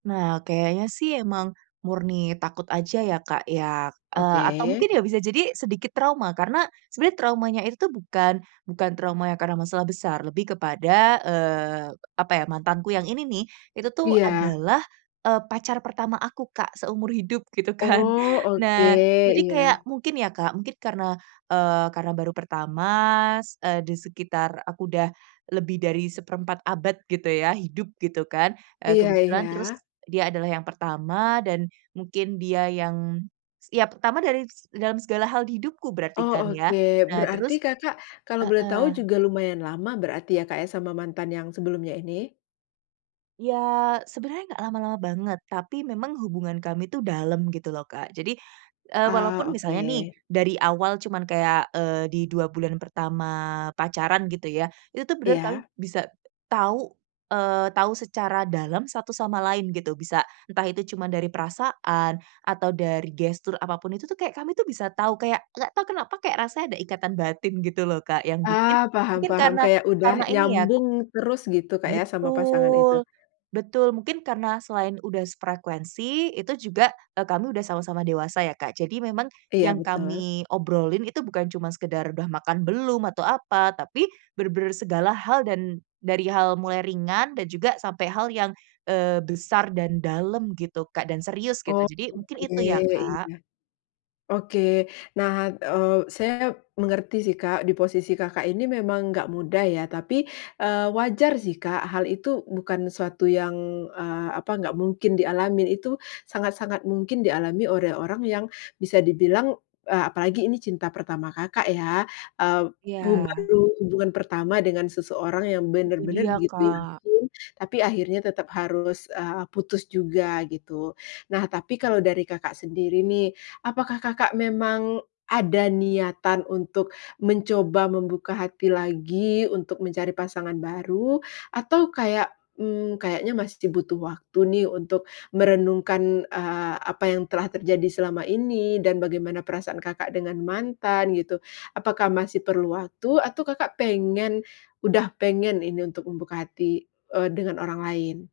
Nah, kayaknya sih emang murni takut aja ya Kak ya, eee, atau Oke. mungkin ya bisa jadi sedikit trauma karena sebenernya traumanya itu tuh bukan bukan trauma yang karena masalah besar lebih kepada, eee, apa ya mantanku yang ini nih, itu tuh Iya. adalah, eee, pacar pertama aku Kak seumur hidup gitu kan. Oh, oke, Nah, jadi kayak iya. mungkin ya Kak, mungkin karena, eee, karena baru pertama, s eee, di sekitar aku udah lebih dari 1/4 abad gitu ya hidup gitu kan. Eee, Iya kebetulan terus iya. dia adalah yang pertama, dan mungkin dia yang setiap pertama dari dalam segala hal di hidupku berarti Oh, kan ya. oke, Nah berarti terus Kakak kalau boleh tahu heeh. juga lumayan lama berarti ya, Kak, ya, sama mantan yang sebelumnya ini? Ya, sebenarnya gak lama-lama banget, tapi memang hubungan kami itu dalam gitu loh Kak, jadi, eee, Ah, walaupun misalnya nih oke. dari awal cuman kayak, eee, di 2 bulan pertama pacaran gitu ya, itu tuh bener kamu Iya. bisa tahu, eee, tahu secara dalam satu sama lain gitu, bisa entah itu cuma dari perasaan, atau dari gestur apa pun itu tuh kayak kami tuh bisa tau, kayak gak tau kenapa kayak rasanya ada ikatan batin gitu loh Kak yang bikin Ah, paham mungkin paham, karena kayak udah karena ini ya nyambung terus gitu Kak ya sama pasangan itu. Betul, betul, mungkin karena selain udah sefrekuensi, itu juga eee, kami udah sama-sama dewasa ya Kak, jadi memang Iya, yang betul. kami obrolin itu bukan cuma sekedar udah makan belum atau apa, tapi bener-bener segala hal dan dari hal mulai ringan dan juga sampai hal yang, eee, besar dan dalam gitu Kak dan serius gitu, Oh, jadi mungkin oke, itu ya Kak. iya. Oke. Nah, eee, saya mengerti sih Kak di posisi Kakak ini memang gak mudah ya tapi, eee, wajar sih Kak hal itu bukan suatu yang, eee, apa gak mungkin dialami itu sangat-sangat mungkin dialami oleh orang yang bisa dibilang, eee, apalagi ini cinta pertama Kakak ya, eee, bu Iya. baru hubungan pertama dengan seseorang yang Itu bener-bener dia begitu Kak. yakin, tapi akhirnya tetap harus, eee, putus juga gitu. Nah, tapi kalau dari Kakak sendiri nih, apakah Kakak memang ada niatan untuk mencoba membuka hati lagi untuk mencari pasangan baru? Atau kayak, mmm, kayaknya masih butuh waktu nih untuk merenungkan, eee, apa yang telah terjadi selama ini dan bagaimana perasaan Kakak dengan mantan, gitu? Apakah masih perlu waktu atau Kakak pengen udah pengen ini untuk membuka hati, eee, dengan orang lain?